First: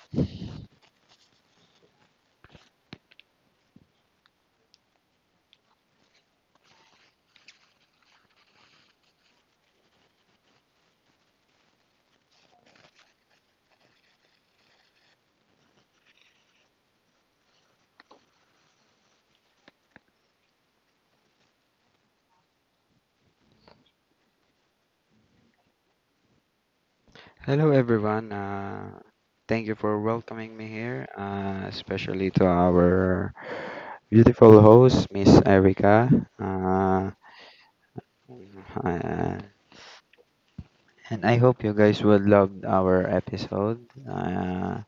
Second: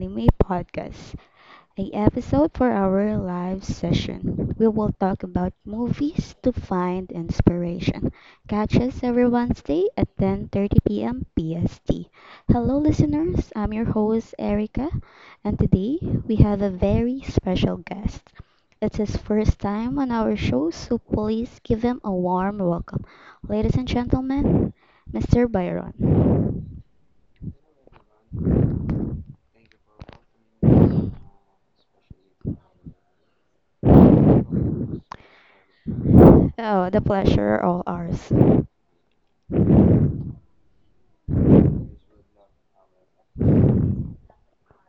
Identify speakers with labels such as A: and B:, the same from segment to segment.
A: Anime Podcast, a episode for our live session. We will talk about movies to find inspiration. Catch us every Wednesday at 10:30 p.m. PST. Hello listeners, I'm your host Erica, and today we have a very special guest. It's his first time on our show, so please give him a warm welcome. Ladies and gentlemen, Mr. Byron.
B: Hello, everyone. Thank you for welcoming me here, especially to our beautiful host, Miss Erica.
A: Oh, the
B: Uh,
A: pleasure all ours.
B: uh, and I hope you guys would love our episode. Uh,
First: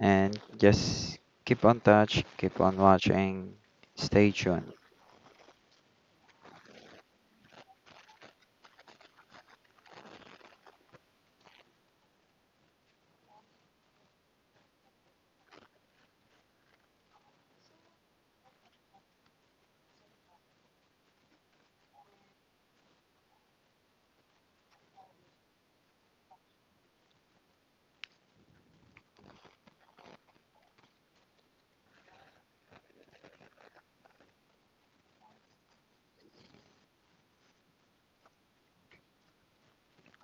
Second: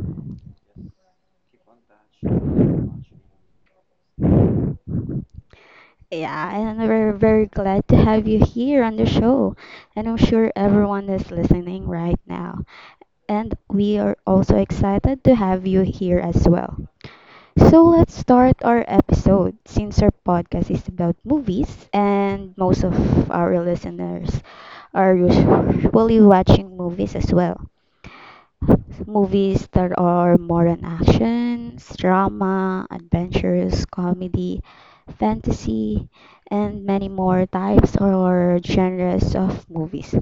B: and just keep on touch, keep on watching, stay tuned.
A: Yeah, and we're very glad to have you here on the show. And I'm sure everyone is listening right now. And we are also excited to have you here as well. So let's start our episode since our podcast is about movies and most of our listeners are usually watching movies as well. Movies that are more on action, drama, adventures, comedy, fantasy, and many more types or genres of movies.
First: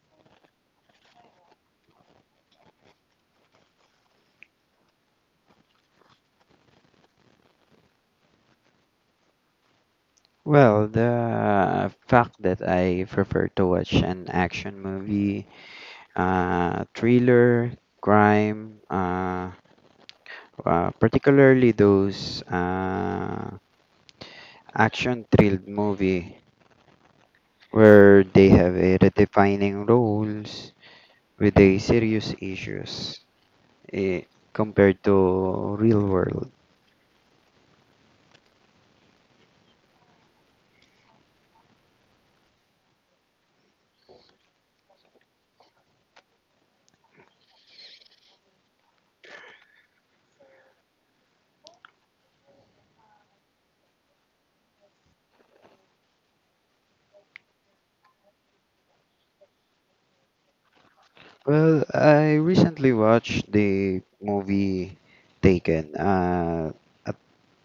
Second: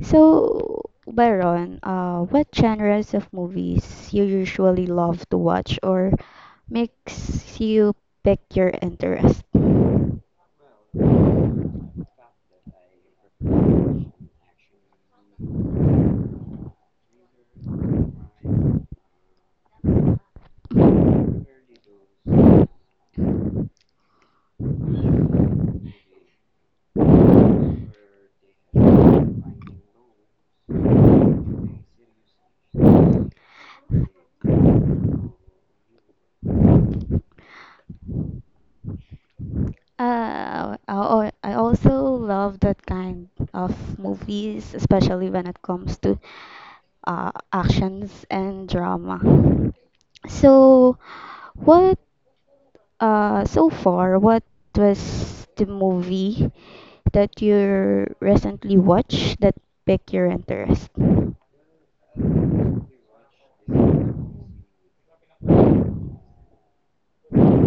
A: So, Byron, what genres of movies you usually love to watch or makes you pick your interest?
B: Well, the fact that I prefer to watch an action movie, thriller, crime, particularly those action-thrilled movie where they have a redefining roles with a serious issues eh, compared to real world.
A: I also love that kind of movies, especially when it comes to actions and drama. So, what so far, what was the movie that you recently watched that piqued your interest?
B: Well, I recently watched the movie Taken. A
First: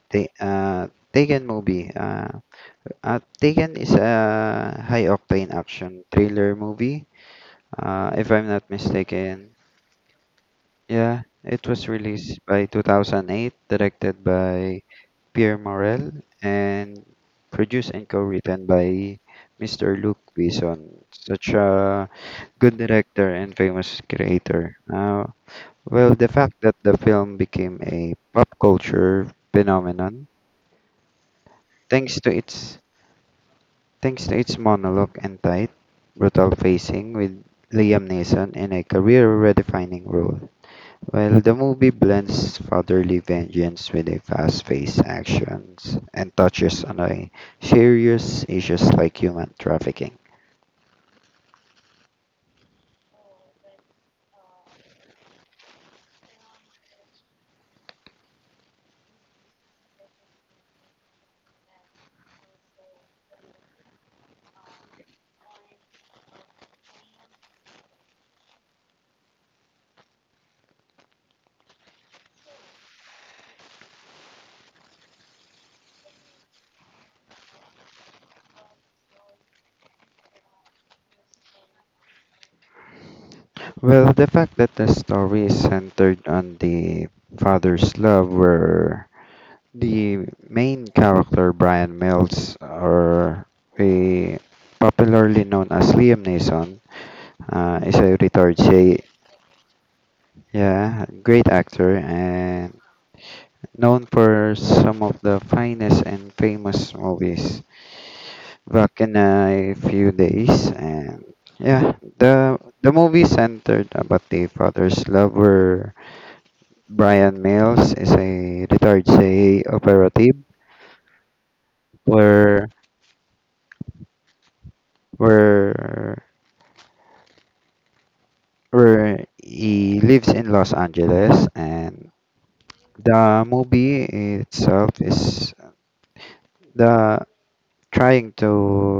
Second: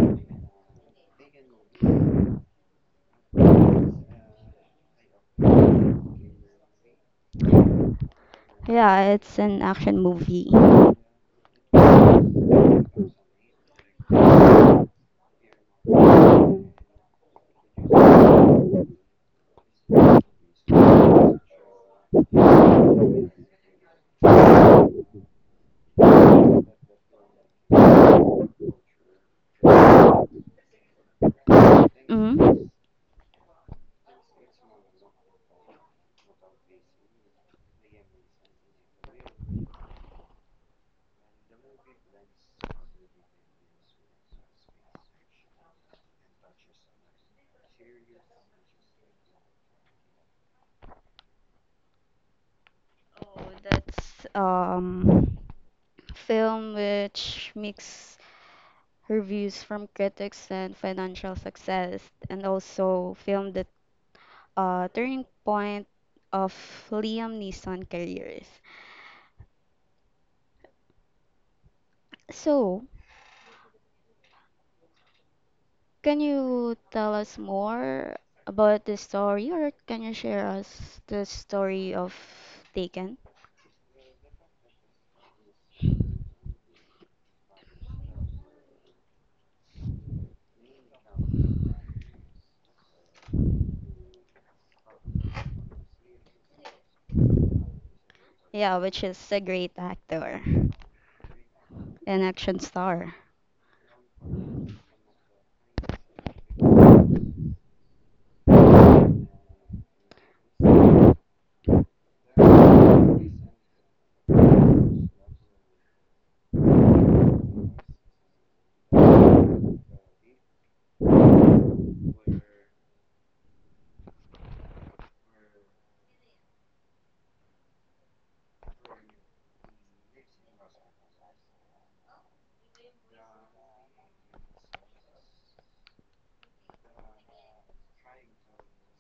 B: ta- uh, Taken movie. Taken is a high octane action thriller movie. If I'm not
A: Yeah, it's
B: mistaken,
A: an action movie.
B: yeah, it was released by 2008, directed by Pierre Morel, and produced and co-written by Mr. Luc Besson, such a good director and famous creator. Well, the fact that the film became a pop culture phenomenon, thanks to
A: Mm-hmm.
B: its thanks to its monologue and tight, brutal facing with Liam Neeson in a career-redefining role. Well, the movie blends fatherly vengeance with a fast-paced actions and touches on a serious issues like human trafficking.
A: Oh, that's film which mix reviews from critics and financial success, and also film that turning point of Liam Neeson careers. So, can you tell us more about the story, or can you share us the story of Taken?
B: Well, the fact that the story is centered on the father's love, where the main character Brian Mills, or a popularly known as Liam Neeson, is a retired,
A: Yeah, which
B: say,
A: is a great actor,
B: yeah, great actor
A: an action
B: and
A: star.
B: known for some of the finest and famous movies back in a few days. And yeah, the movie centered about the father's lover. Brian Mills is a retired CIA operative where where where he lives in Los Angeles, and the movie itself is the trying to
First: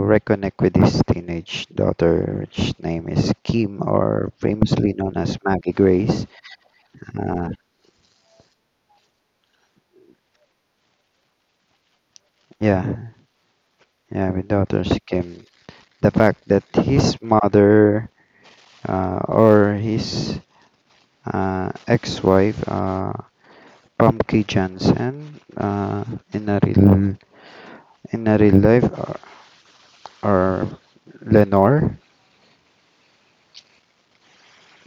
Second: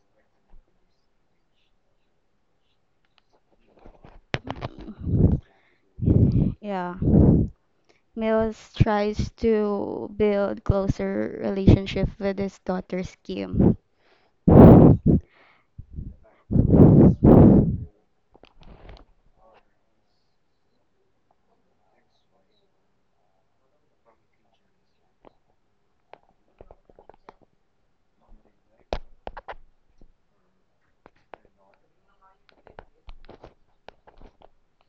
B: reconnect with his teenage daughter, which name is Kim, or famously known as Maggie Grace.
A: Yeah.
B: Uh,
A: Mills tries to build closer relationship with his
B: yeah,
A: daughter's Kim.
B: yeah, with daughter's Kim. The fact that his mother or his ex-wife, Pumpkin Johnson, in a real in a real life, or Lenore,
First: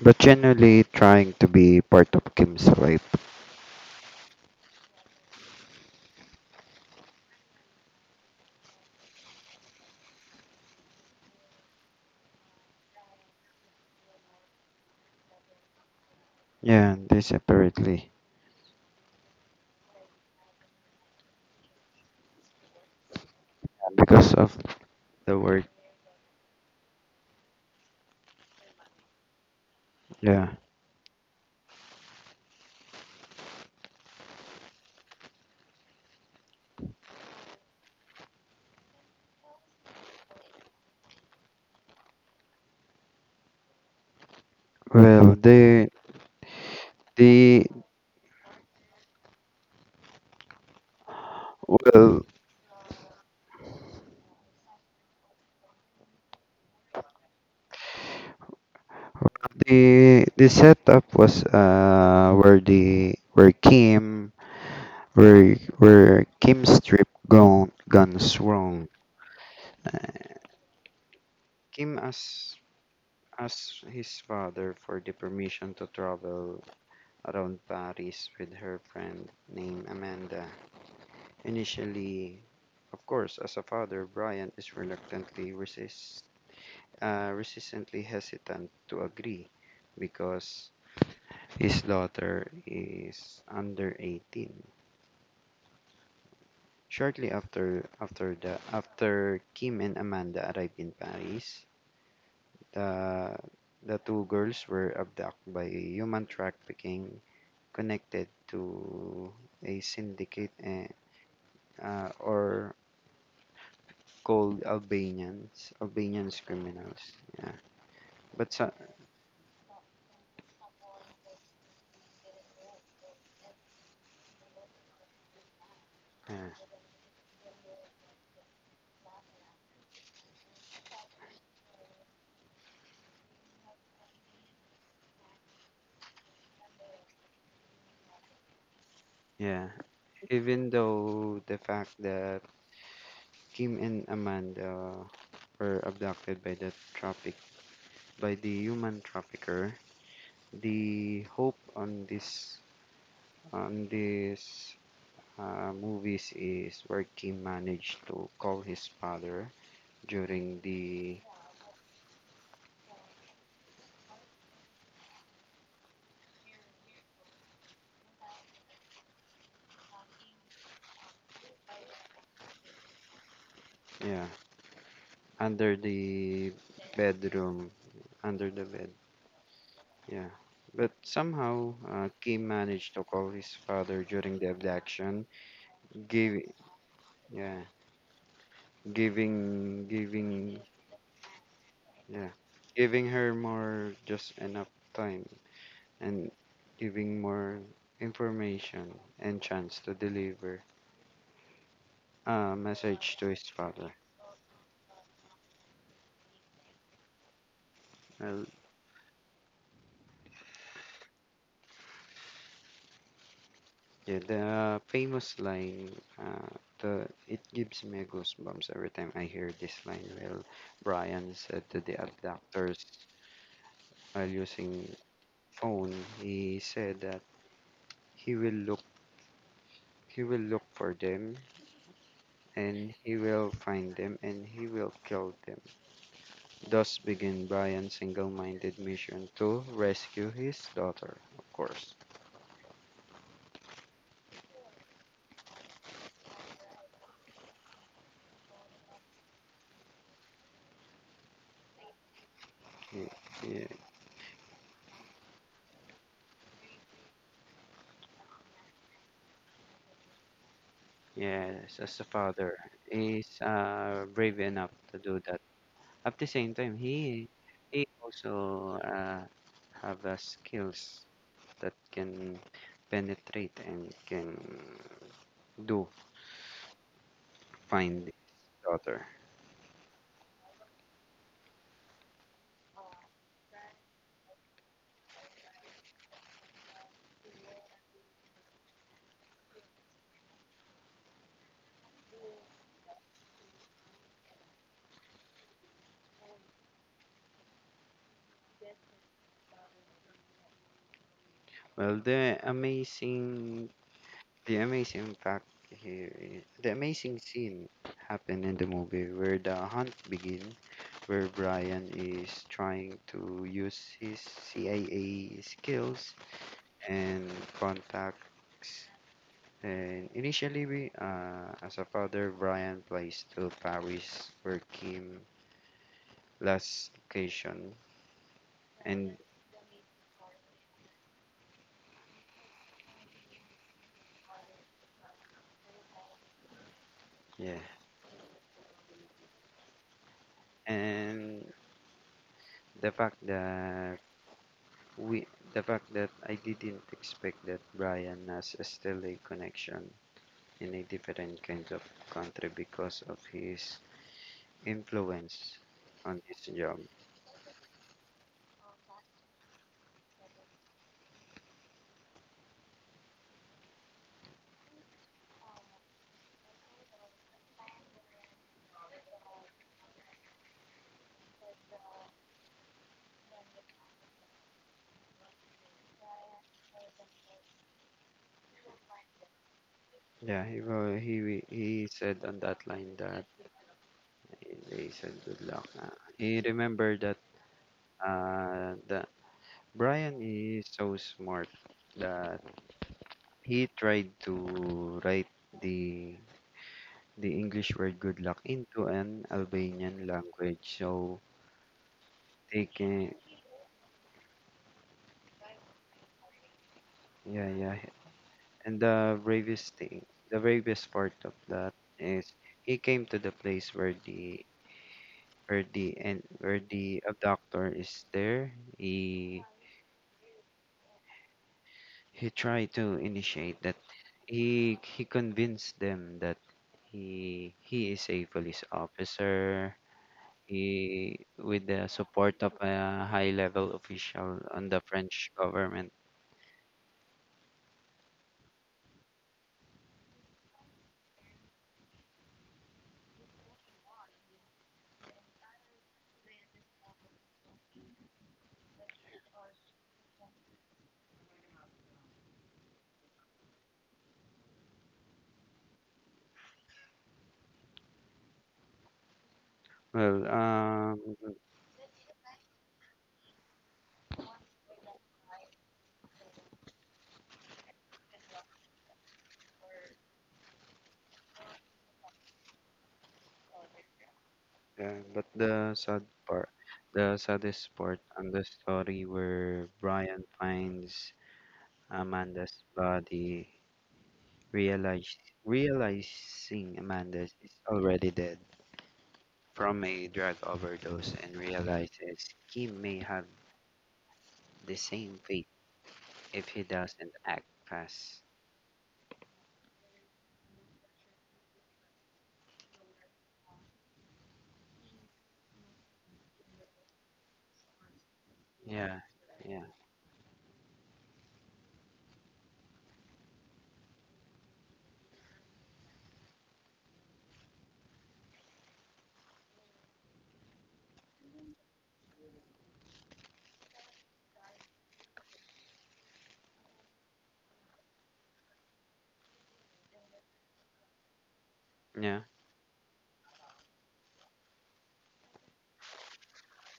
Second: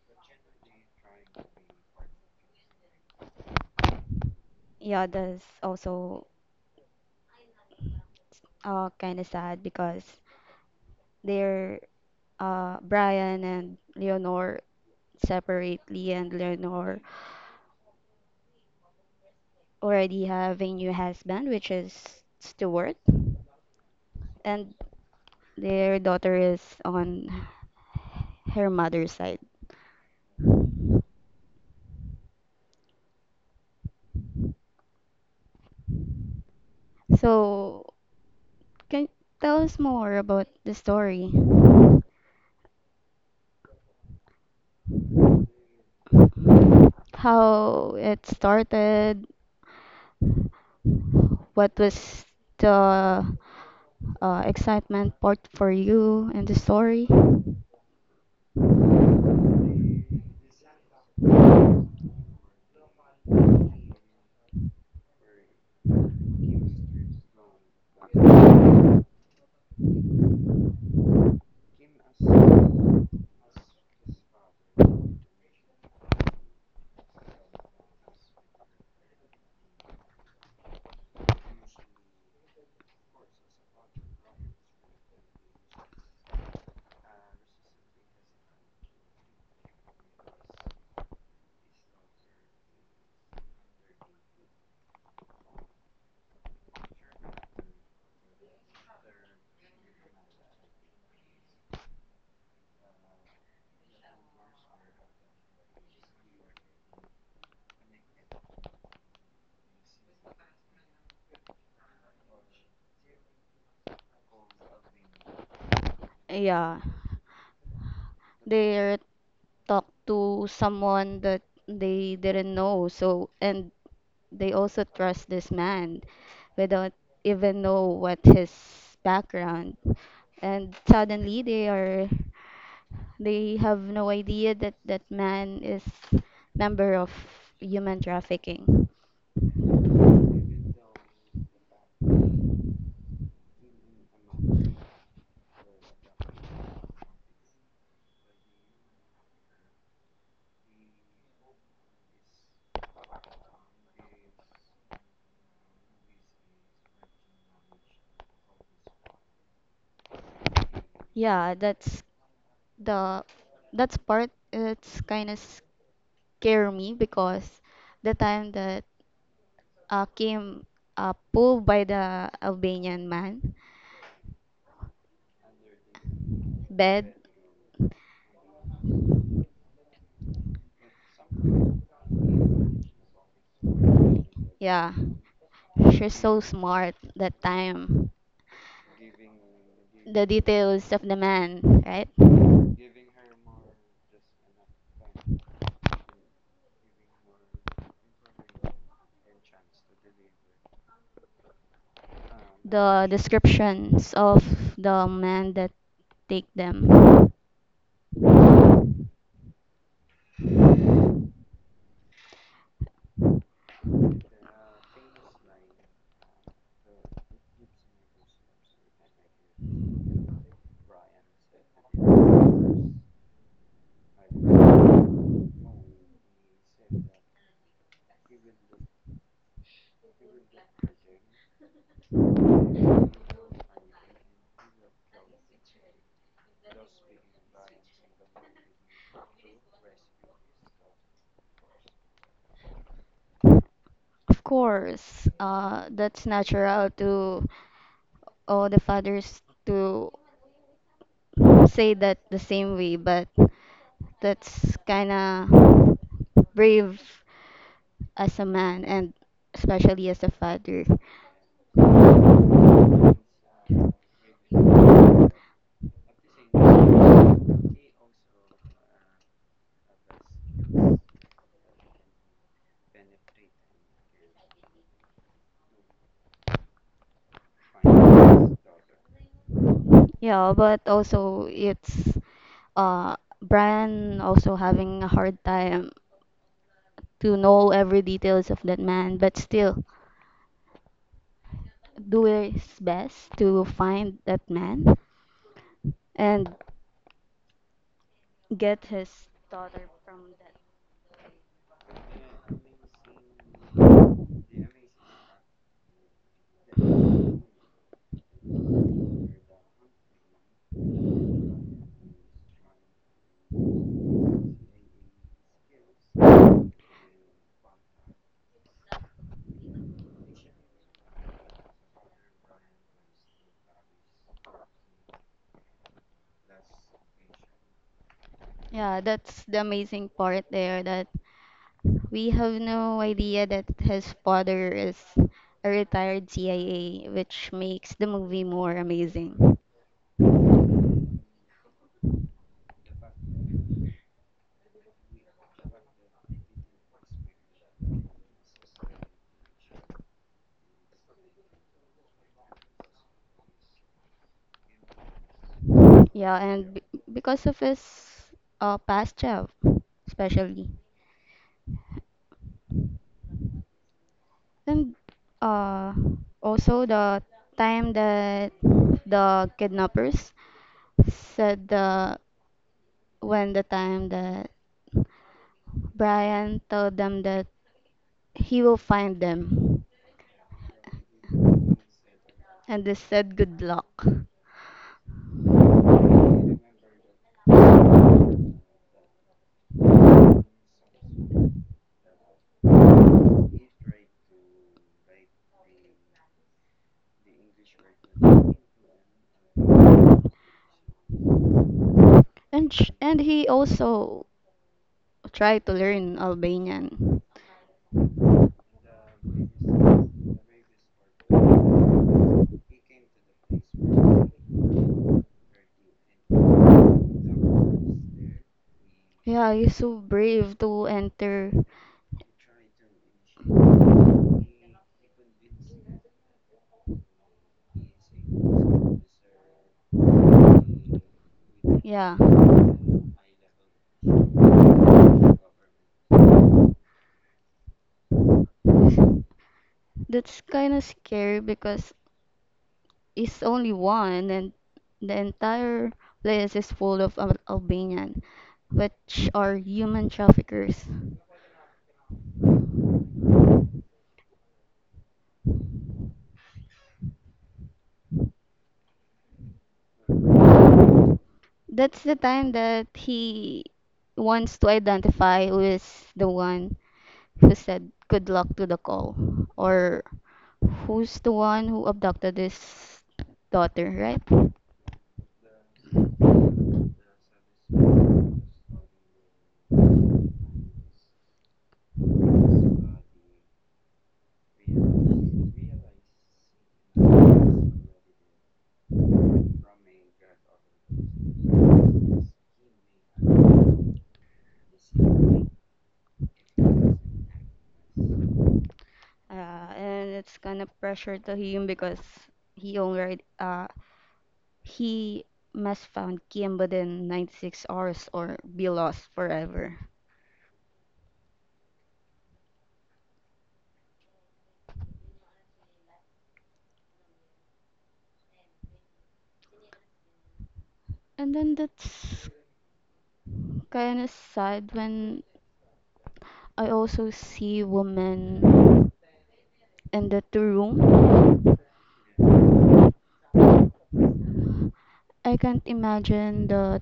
B: but generally trying to be part of Kim's life.
A: Yeah, that's also kind of sad because they're Brian and Leonor separately, and
B: Yeah,
A: Leonor
B: they separately
A: already have a new husband, which is Stuart,
B: because of
A: and
B: the word.
A: their daughter is on her mother's side.
B: Yeah.
A: So can you tell us more about the story?
B: Well, the the
A: How it started? What
B: well
A: was the excitement part for you in the story?
B: the the setup was where the where where Kim stripped gone guns wrong. Kim asked his father for the permission to travel around Paris with her friend named Amanda. Initially, of course, as a father, Brian is reluctantly resists, resistantly hesitant to agree because his daughter is under 18. Shortly after Kim and Amanda arrived in Paris, the the two girls were abducted by human trafficking connected to a syndicate, or called Albanians, Albanians
A: Yeah,
B: criminals. Yeah, but so,
A: they talked to someone that they didn't know, so and they also trust this man
B: yeah,
A: without even know what his background. And suddenly they are, they have no idea that that man is member of human trafficking.
B: yeah even though the fact that Kim and Amanda were abducted by the human trafficker. The hope on this movies is where Kim managed to call his father during the,
A: Yeah, that's the that's part it's kind of scare me because the time that came pulled by the Albanian man
B: yeah, under the
A: bed,
B: bedroom, under the bed, yeah. But somehow, Kim managed to call his father during the
A: yeah,
B: abduction.
A: she's
B: Gave,
A: so smart that
B: yeah,
A: time,
B: giving
A: the
B: giving
A: details of the man, right,
B: yeah. Giving her more just enough time and giving more information and chance to deliver a
A: the
B: message to his father.
A: descriptions of the men that take them.
B: Well, yeah, the famous line, uh, the it gives me goosebumps every time I hear this line. Well, Brian said to the abductors while using phone, he said that he will look he will look for them, and he will find them, and he will kill them. Thus begin Brian's single-minded mission to rescue his daughter. Of course,
A: Of course, that's natural to all the fathers to say that the same way,
B: Y-
A: but
B: y-
A: that's kind of brave as a man and especially as a father.
B: yes, as a father, he's brave enough to do that. At the same time, he also have skills that can penetrate and can do find the daughter.
A: Yeah, but also it's uh, Brian also having a hard time to know every details of that man, but still do his best to find that man and get his daughter from that.
B: Well, the amazing fact here, the amazing scene happened in the movie where the hunt begins, where Brian is trying to use his CIA skills and contacts. And initially, we, as a father, Brian flies to Paris, where Kim last location,
A: Yeah,
B: and
A: that's the amazing part there that we have no idea that his father is a retired CIA, which
B: yeah,
A: makes the movie more amazing.
B: and the fact that we the fact that I didn't expect that Brian has still a connection in a different kind of country because of his influence on
A: Yeah,
B: his
A: and
B: job.
A: b- because of his past job, especially. And uh, also the time that the kidnappers said the when the time that Brian told them that he will find them,
B: Yeah, he wa- he said on that
A: and they
B: line that
A: said good luck.
B: they said good luck. He remembered that Brian is so smart that he tried to write the the English word good luck into an Albanian language so they
A: And
B: can.
A: he also tried to learn Albanian.
B: Yeah, yeah. And the bravest thing, the bravest part of that is he came to the place where the and where the abductor is there. He
A: Yeah, you're so brave to enter.
B: he tried to initiate that. He convinced them that he is a police officer. He with the
A: Yeah.
B: support of a high level official on the French government.
A: That's kind of scary because is only one, and the entire place is full of Albanian, which are human traffickers.
B: Well, um,
A: That's the time that he wants to identify who is the one who said good luck to the call, or who's the one who abducted his daughter, right?
B: Yeah, but the sad part, the saddest part on the story where Brian finds Amanda's body, realize, realizing Amanda is already dead from a drug overdose and realizes he may have the same fate if he doesn't act fast.
A: And it's kind of pressure to him because he already he must found Kim within 96 hours or be
B: Yeah,
A: lost
B: yeah,
A: forever. And then that's kind of sad when I also see women in the two room.
B: yeah,
A: I can't imagine the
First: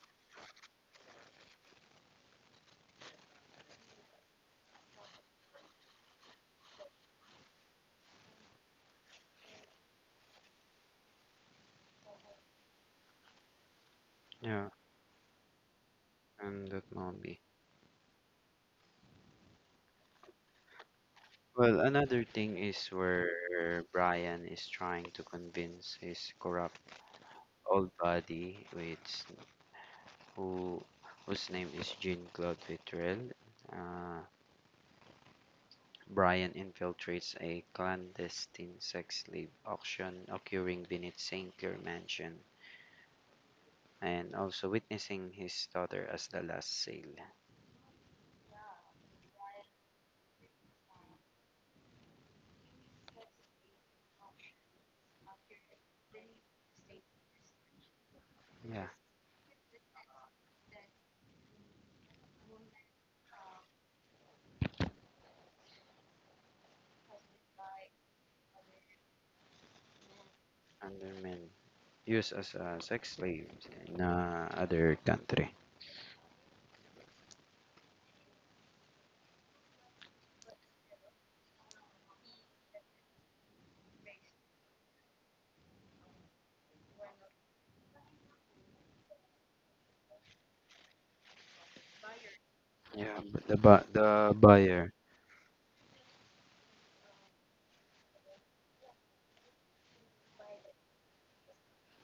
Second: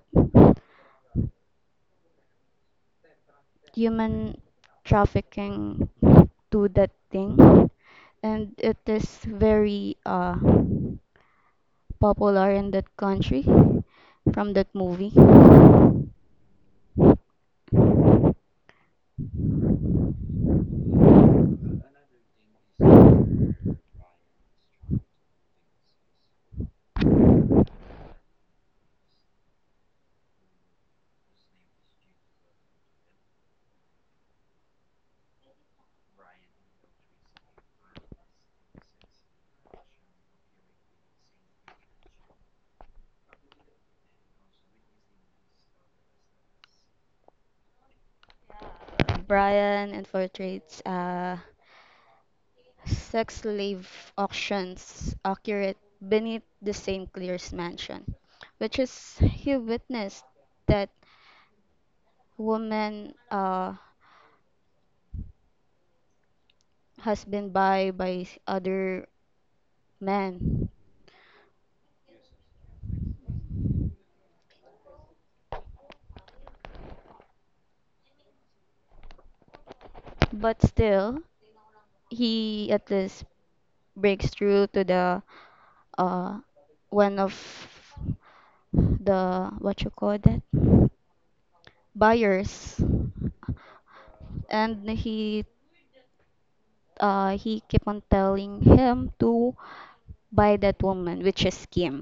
A: human trafficking to that thing. And it is very popular in that country from that
B: yeah,
A: movie.
B: and that movie. Well, another thing is where Brian is trying to convince his corrupt old body, which who whose name is Jean Claude Vittrell. Uh, Brian infiltrates a clandestine sex slave auction occurring beneath Saint Clair Mansion, and also witnessing his daughter as the last sale.
A: Brian infiltrates sex slave auctions occurred beneath the St. Clair's mansion, which
B: Yeah,
A: is he witnessed that woman has been buy by other men.
B: undermen used as a sex slave in, other country.
A: But still, he at least breaks through to the uh, one of the what you call that buyers
B: Yeah, but the
A: and
B: buyer.
A: he kept on telling him to buy that woman, which is Kim.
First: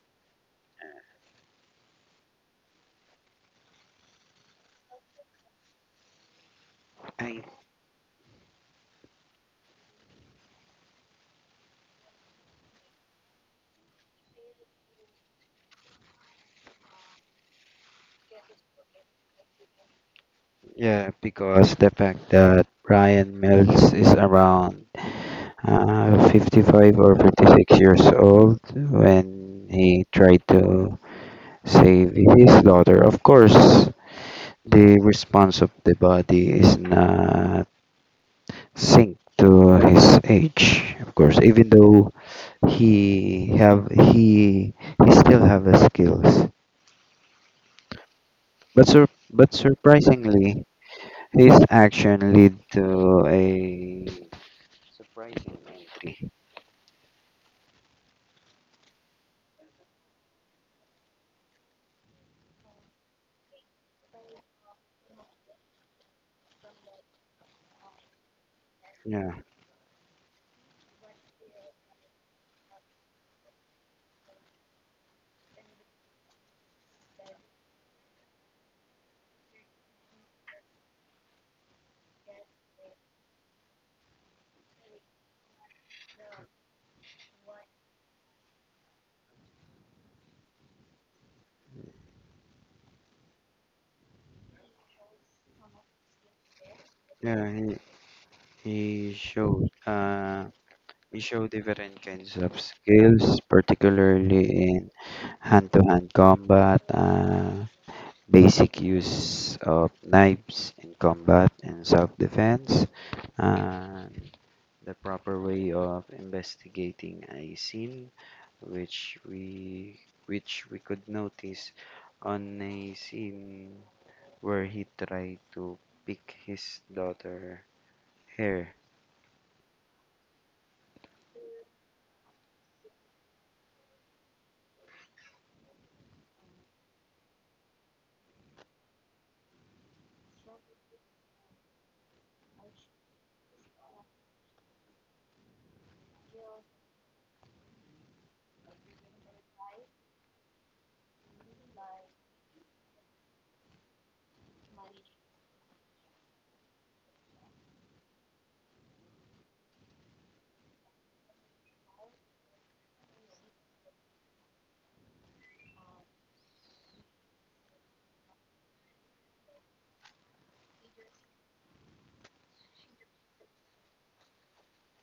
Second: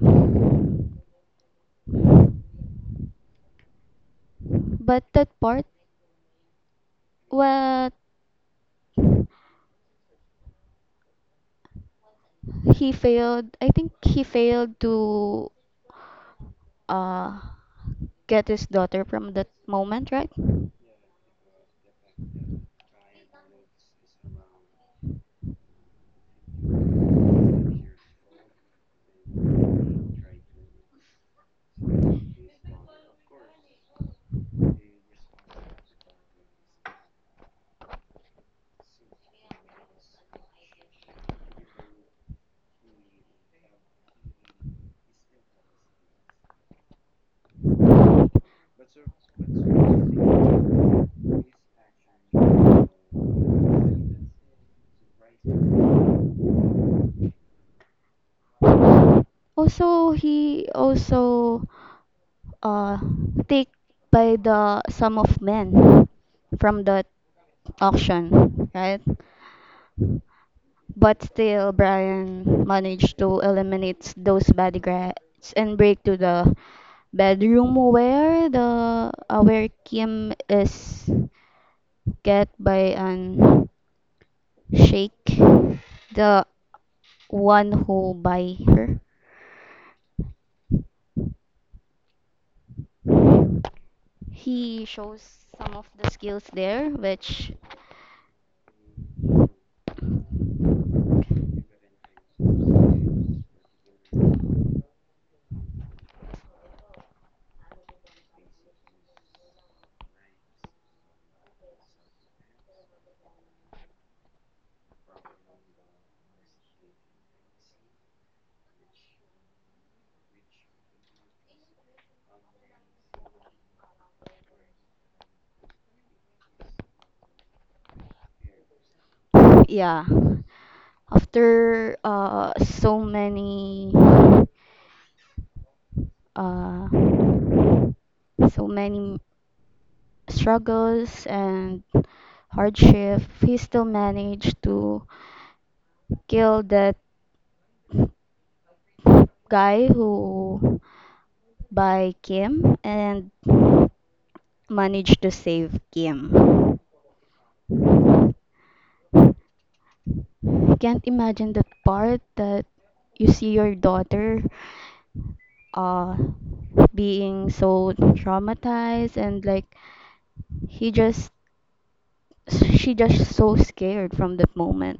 A: But that part,
B: I,
A: what he failed, I think he failed to uh, get his daughter from that moment, right?
B: yeah, because the fact that Brian Mills is around, 55 or 56 years old when he tried to save his daughter. Of course, the response of the body is not synced to his age. Of course, even though he have he he still have the skills, but surprisingly, his action lead to a surprising entry.
A: Also, he also uh, take by the sum of men from that auction, right?
B: Yeah,
A: But still, Brian managed to eliminate those bodyguards and break to the bedroom where the where Kim is get by an shake the one who by her he shows some of the skills there,
B: yeah,
A: which
B: he showed. We show different kinds of skills, particularly in hand-to-hand combat, basic use of knives in combat and self-defense, and the proper way of investigating a scene, which we which we could notice on a scene where he tried to pick his daughter hair.
A: yeah after uh so many struggles and hardship he still managed to kill that guy who by Kim and managed to save Kim. Can't imagine that part that you see your daughter uh being so traumatized and like he just she just so scared from that moment.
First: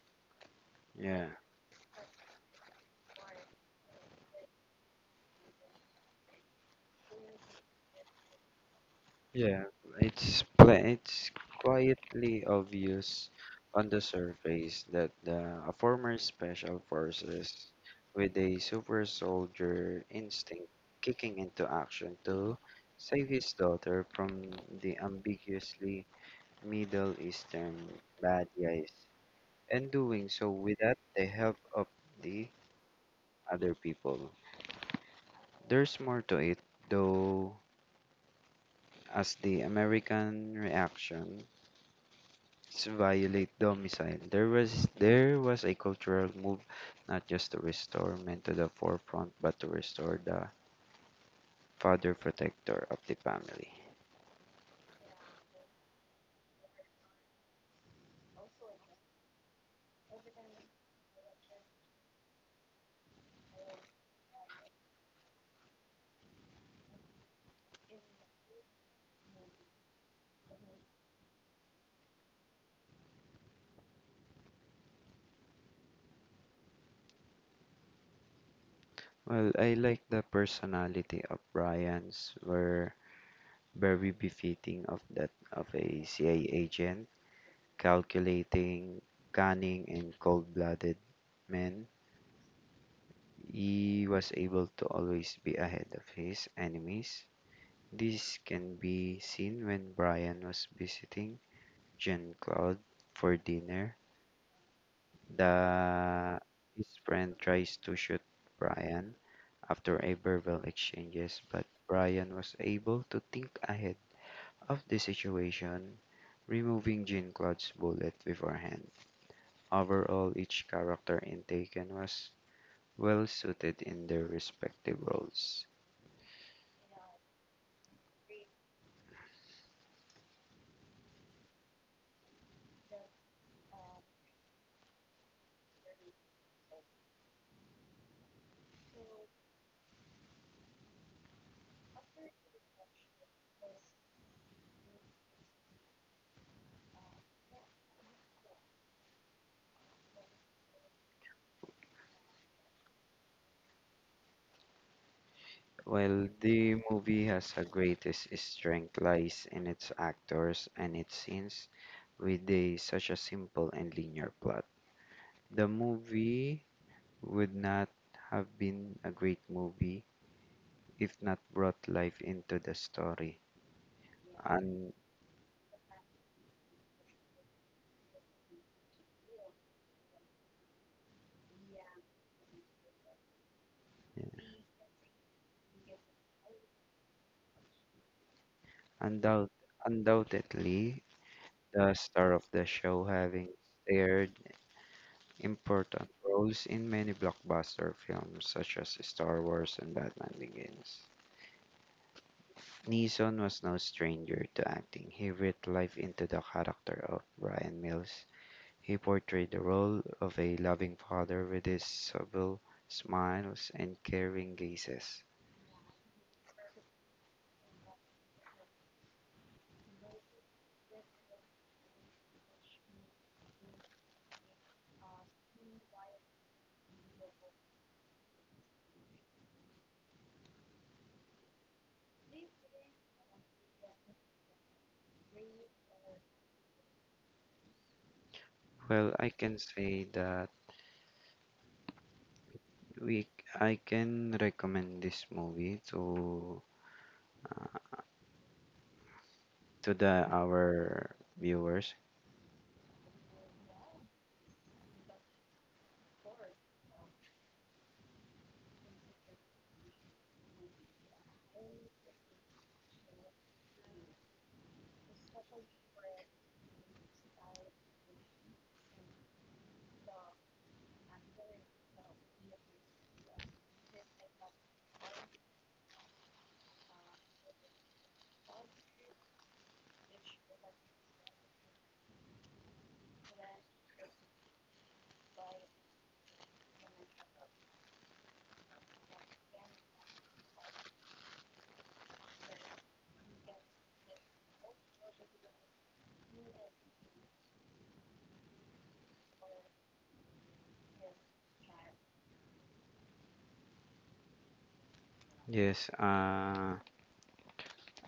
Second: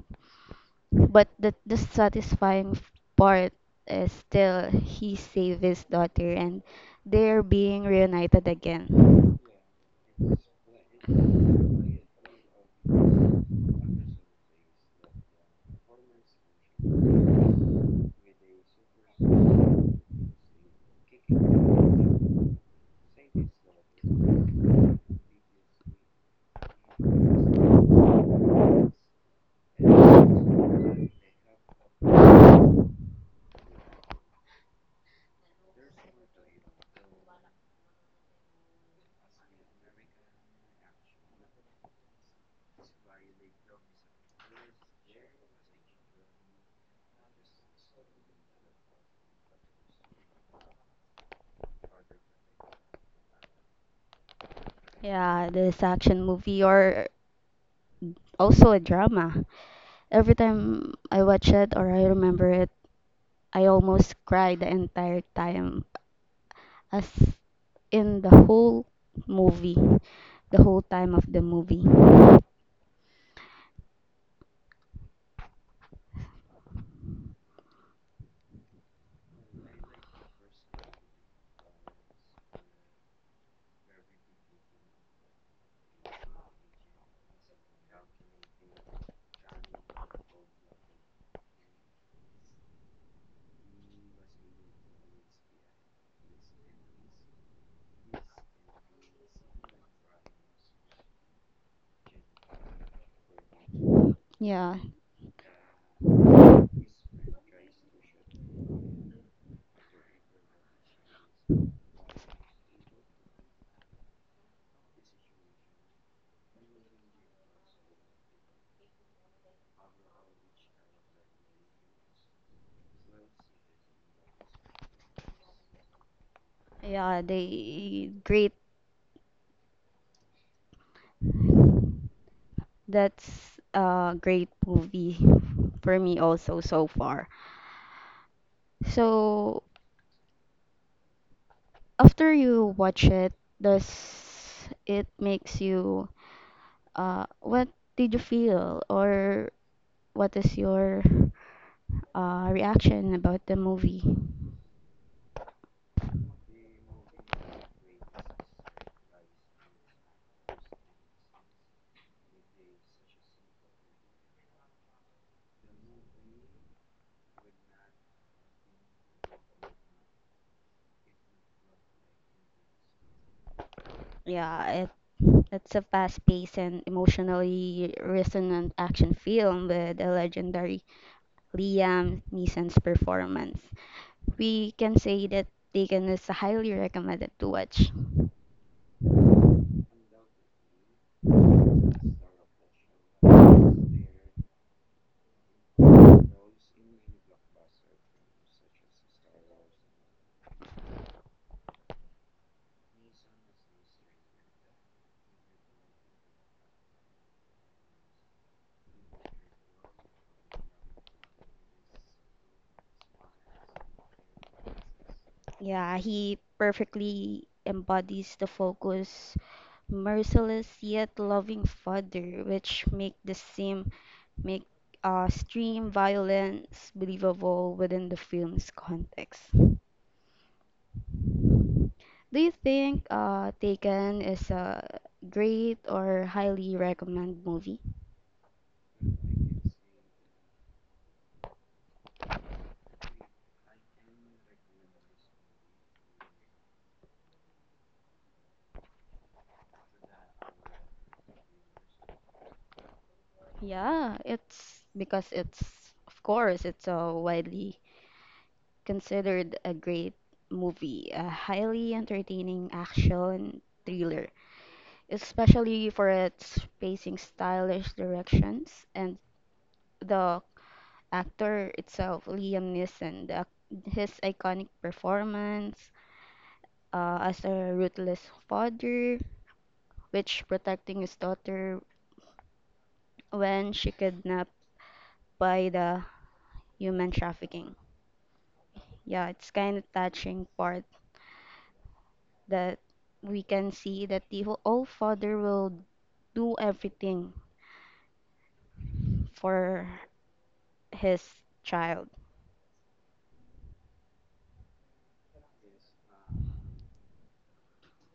B: Yeah.
A: But the dissatisfying part is still he saved his daughter and they're being reunited again.
B: Yeah, it's quietly obvious on the surface that the a former special forces with a super soldier instinct kicking into action to save his daughter from the ambiguously Middle Eastern bad guys, and doing so without the help of the other people. There's more to it, though, as the American reaction to violate domicile. There was a cultural move not just to restore men to the forefront but to restore the father protector of the family.
A: Yeah, this action movie or also a drama. Every time I watch it or I remember it, I almost cry the entire time. As in the whole movie, the whole time of the movie.
B: Well, I like the personality of Brian's were very befitting of that of a CIA agent, calculating, cunning and cold-blooded man. He was able to always be ahead of his enemies. This can be seen when Brian was visiting Jean Claude for dinner.
A: Yeah,
B: The His friend tries to shoot Brian after a verbal exchanges, but Brian was able to think ahead of the situation, removing Jean Claude's bullet beforehand. Overall, each character in Taken was well suited in their respective roles.
A: yeah, they great. That's a great movie for me also so far. So after you watch it, does it makes you uh, what did you feel or what is your reaction about the movie?
B: Well, the movie has a greatest strength lies in its actors and its scenes with a, such a simple and linear plot. The movie would not have been a great movie if not brought life into the story.
A: Yeah, it,
B: And
A: it's a fast-paced and emotionally resonant action film with a legendary Liam Neeson's performance. We can say that Taken is highly recommended to watch.
B: undoubt, undoubtedly, the star of the show having starred important roles in many blockbuster films such as Star Wars and Batman Begins. Neeson was no stranger to acting. He breathed life into the character of Brian Mills. He portrayed the role of a loving father with his subtle smiles and caring gazes.
A: Yeah, he perfectly embodies the focus, merciless yet loving father, which make the same make extreme violence believable within the film's context. Do you think Taken is a great or highly recommend movie?
B: Well, I can say that we I can recommend this movie to, uh, to the our viewers.
A: Yeah, it's because it's of course it's a widely considered a great movie, a highly entertaining action thriller, especially for its pacing, stylish directions, and the actor itself, Liam Neeson, his iconic performance as a ruthless father, which protecting his daughter when she kidnapped by the human trafficking. Yeah, it's kind of touching part that we can see that the old father will do everything for his child.
B: Yes,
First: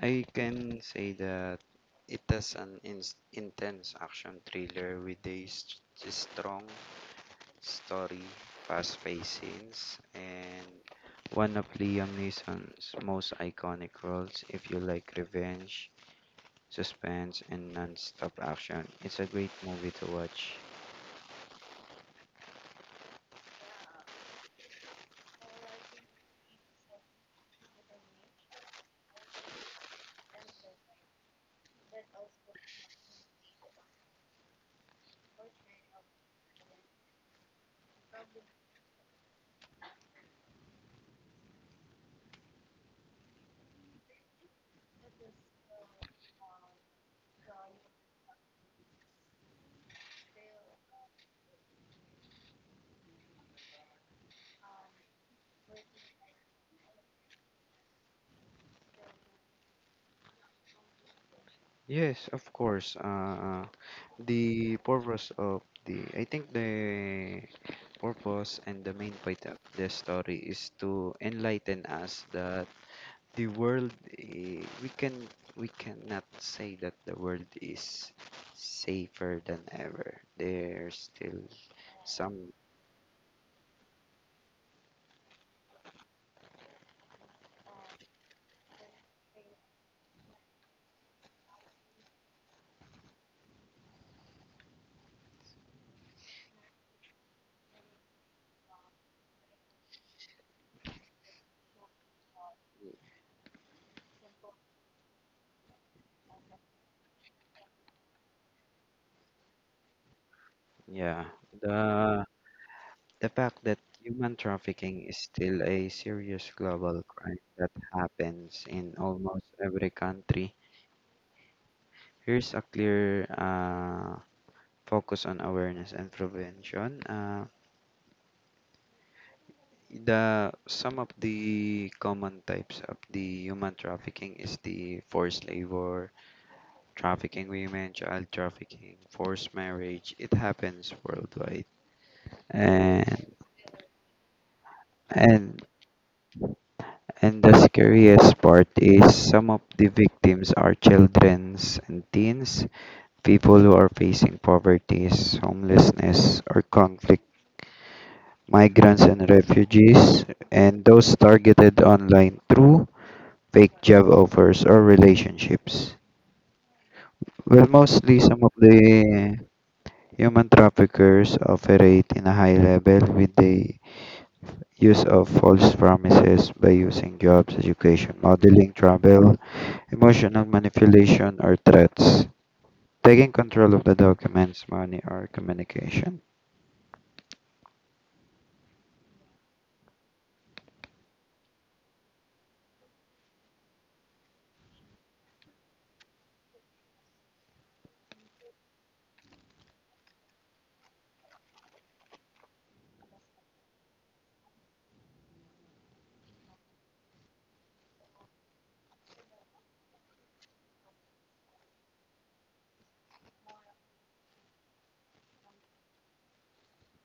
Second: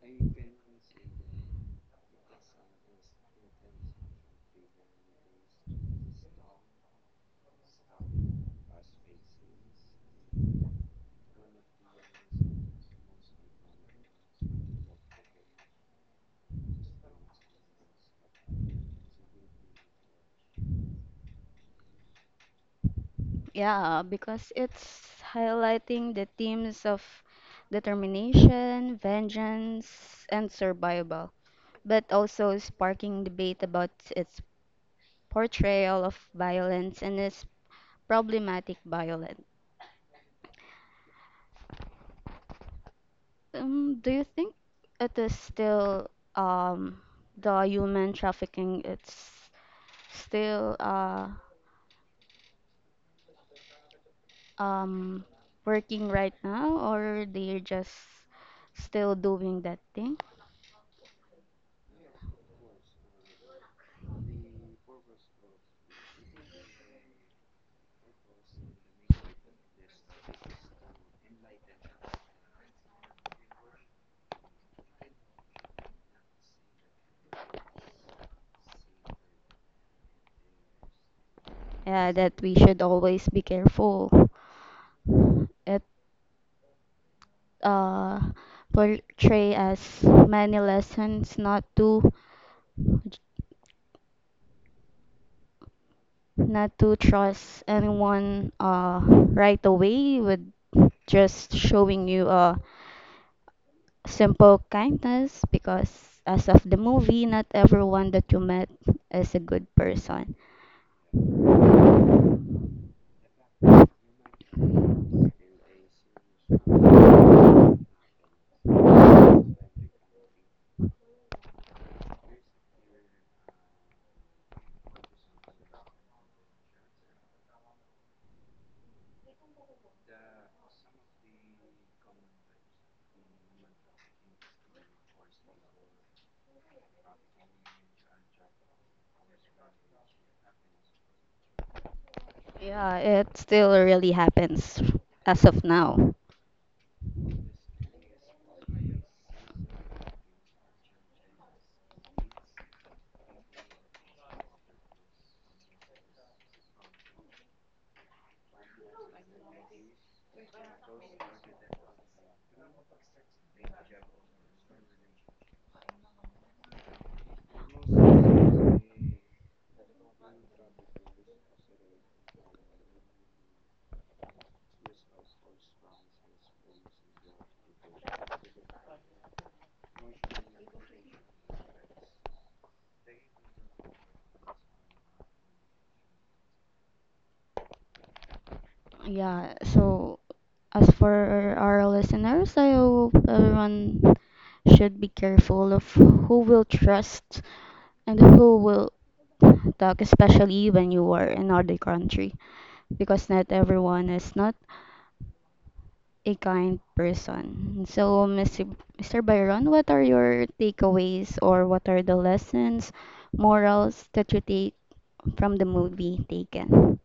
B: I can say that it has an intense action thriller with a strong story, fast paced scenes, and one of Liam Neeson's most iconic roles. If you like revenge, suspense, and non stop action, it's a great movie to watch.
A: Yeah, because it's highlighting the themes of determination, vengeance, and survival, but also sparking debate about its portrayal of violence and its problematic violent. Do you think it is still the human trafficking? It's still um working right now, or they're just still doing that thing?
B: Yes, of course. The purpose of the, I think the purpose and the main point of the story is to enlighten us that the world, eh, we can we cannot say that the world is safer than ever. There's still
A: Yeah, that
B: some,
A: we should always be careful. It uh, portray as many lessons not to trust anyone right away with just showing you a simple kindness because as of the movie not everyone that you met is a good person.
B: yeah, the the fact that human trafficking is still a serious global crime that happens in almost every country. Here's a clear focus on awareness and prevention. The Some of the common types of the human trafficking is the forced labor, trafficking women, child trafficking, forced marriage. It happens worldwide.
A: Yeah,
B: And
A: it still really happens as
B: and
A: of now.
B: and the scariest part is some of the victims are childrens and teens, people who are facing poverty, homelessness or conflict, migrants and refugees, and those targeted online through fake job offers or relationships. Well, mostly some of the human traffickers operate in a high level with the use of false promises by using jobs, education, modeling, travel, emotional manipulation, or threats. Taking control of the documents, money, or communication.
A: Yeah, so as for our listeners, I hope everyone should be careful of who will trust and who will talk, especially when you are in other country, because not everyone is not a kind person. So, Mr. Byron, what are your takeaways or what are the lessons, morals that you take from the movie Taken?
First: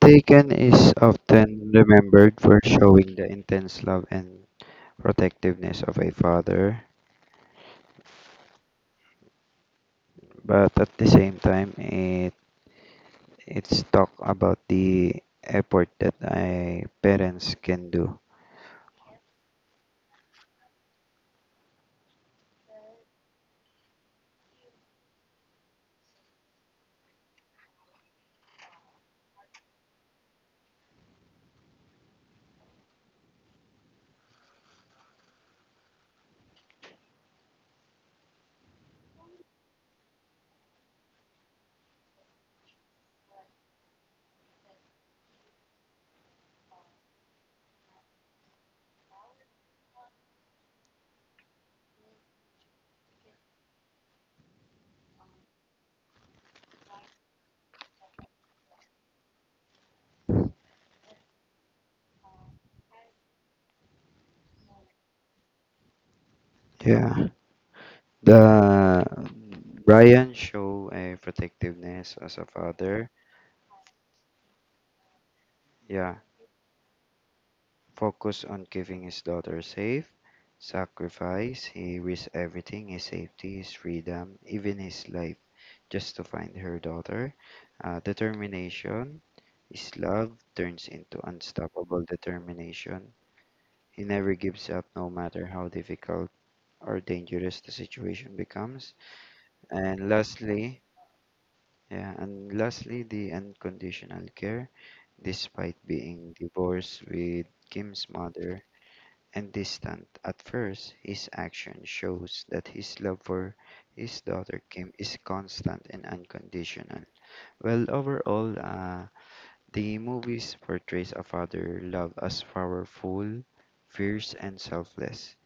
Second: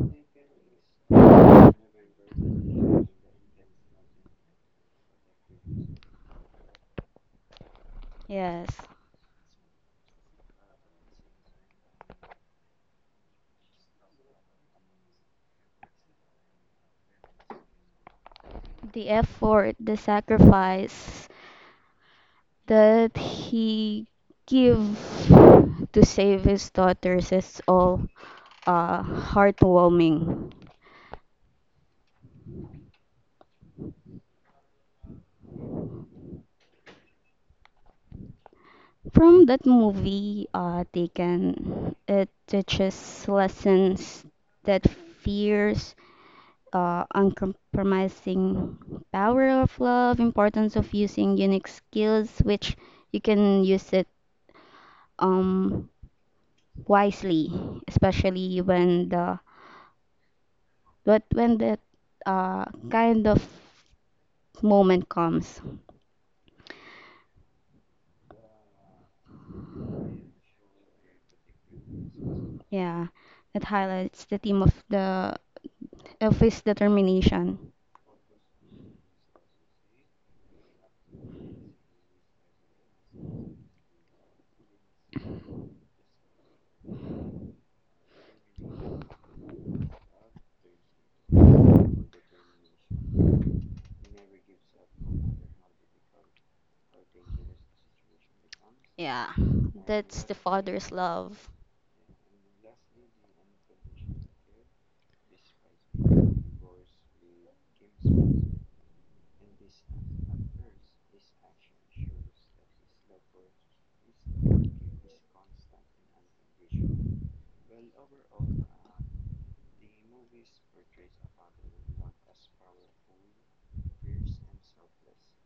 B: Taken is often remembered for showing the intense love and protectiveness of a father,
A: Yes.
B: but at the same time, it's talk about the effort that a parents can do.
A: The effort, the sacrifice that he gave to save his daughters is all heartwarming. From that movie, Taken, it teaches lessons that fears, uncompromising power of love, importance of using unique skills, which you can use it um wisely, especially when the but when that uh, kind of moment comes.
B: Yeah. The Brian show a protectiveness as a
A: Yeah,
B: father.
A: that highlights the theme of the
B: Yeah,
A: of his determination.
B: focus on keeping his daughter safe. Sacrifice. He risks everything: his safety, his freedom, even his life, just to find her daughter. Determination. His love turns into unstoppable determination. He never gives up, no matter how difficult or dangerous the situation becomes.
A: Yeah,
B: And
A: that's the
B: lastly,
A: father's love.
B: yeah, and lastly, the unconditional care. Despite being divorced with Kim's mother and distant at first, his action shows that his love for his daughter Kim is constant and unconditional. Well, overall, the movies portrays a father love as powerful, fierce, and selfless.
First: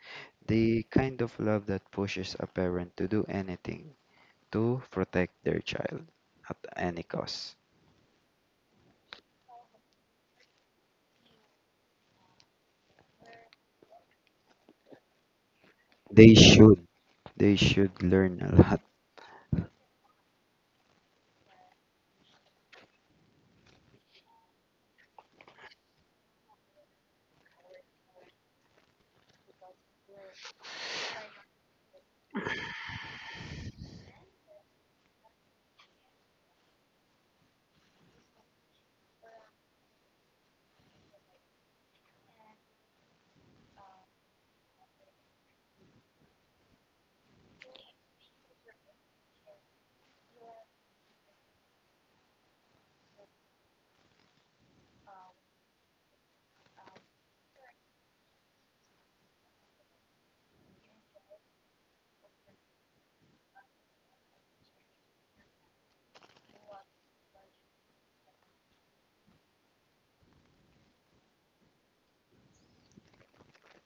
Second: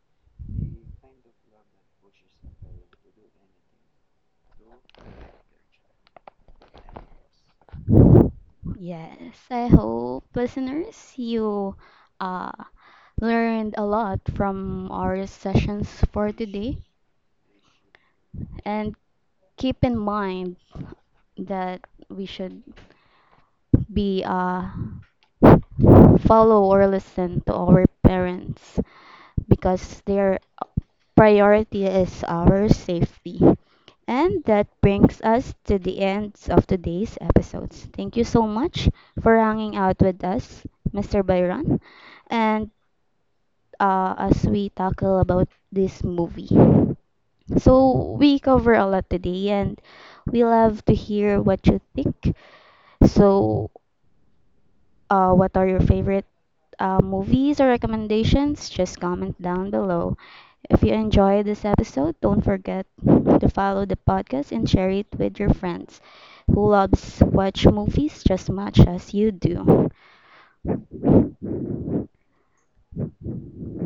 B: The kind of love that pushes a parent to do anything to protect their child at any cost.
A: Yes, I hope listeners you uh learned a lot from our sessions for
B: They
A: today.
B: should. They should learn a lot.
A: And keep in mind that we should be follow or listen to our parents because their priority is our safety. And that brings us to the end of today's episodes. Thank you so much for hanging out with us, Mr. Byron, and as we tackle about this movie. So we cover a lot today, and we love to hear what you think. So, what are your favorite movies or recommendations? Just comment down below. If you enjoyed this episode, don't forget to follow the podcast and share it with your friends who loves watch movies just much as you do.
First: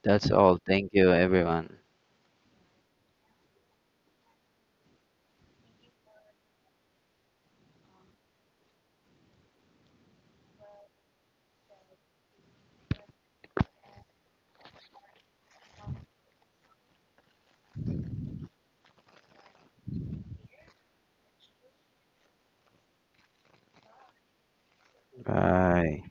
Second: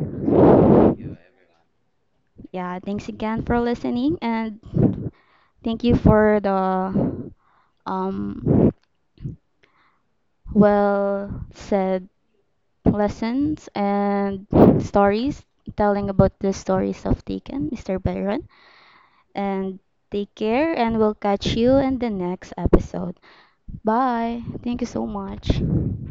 B: That's all. Thank you, everyone.
A: Yeah, thanks again for listening and thank you for the um well said lessons and stories, telling about the stories of Taken, Mr. Byron. And take care, and we'll catch you in the next episode. Bye. Thank you so much.
B: Bye.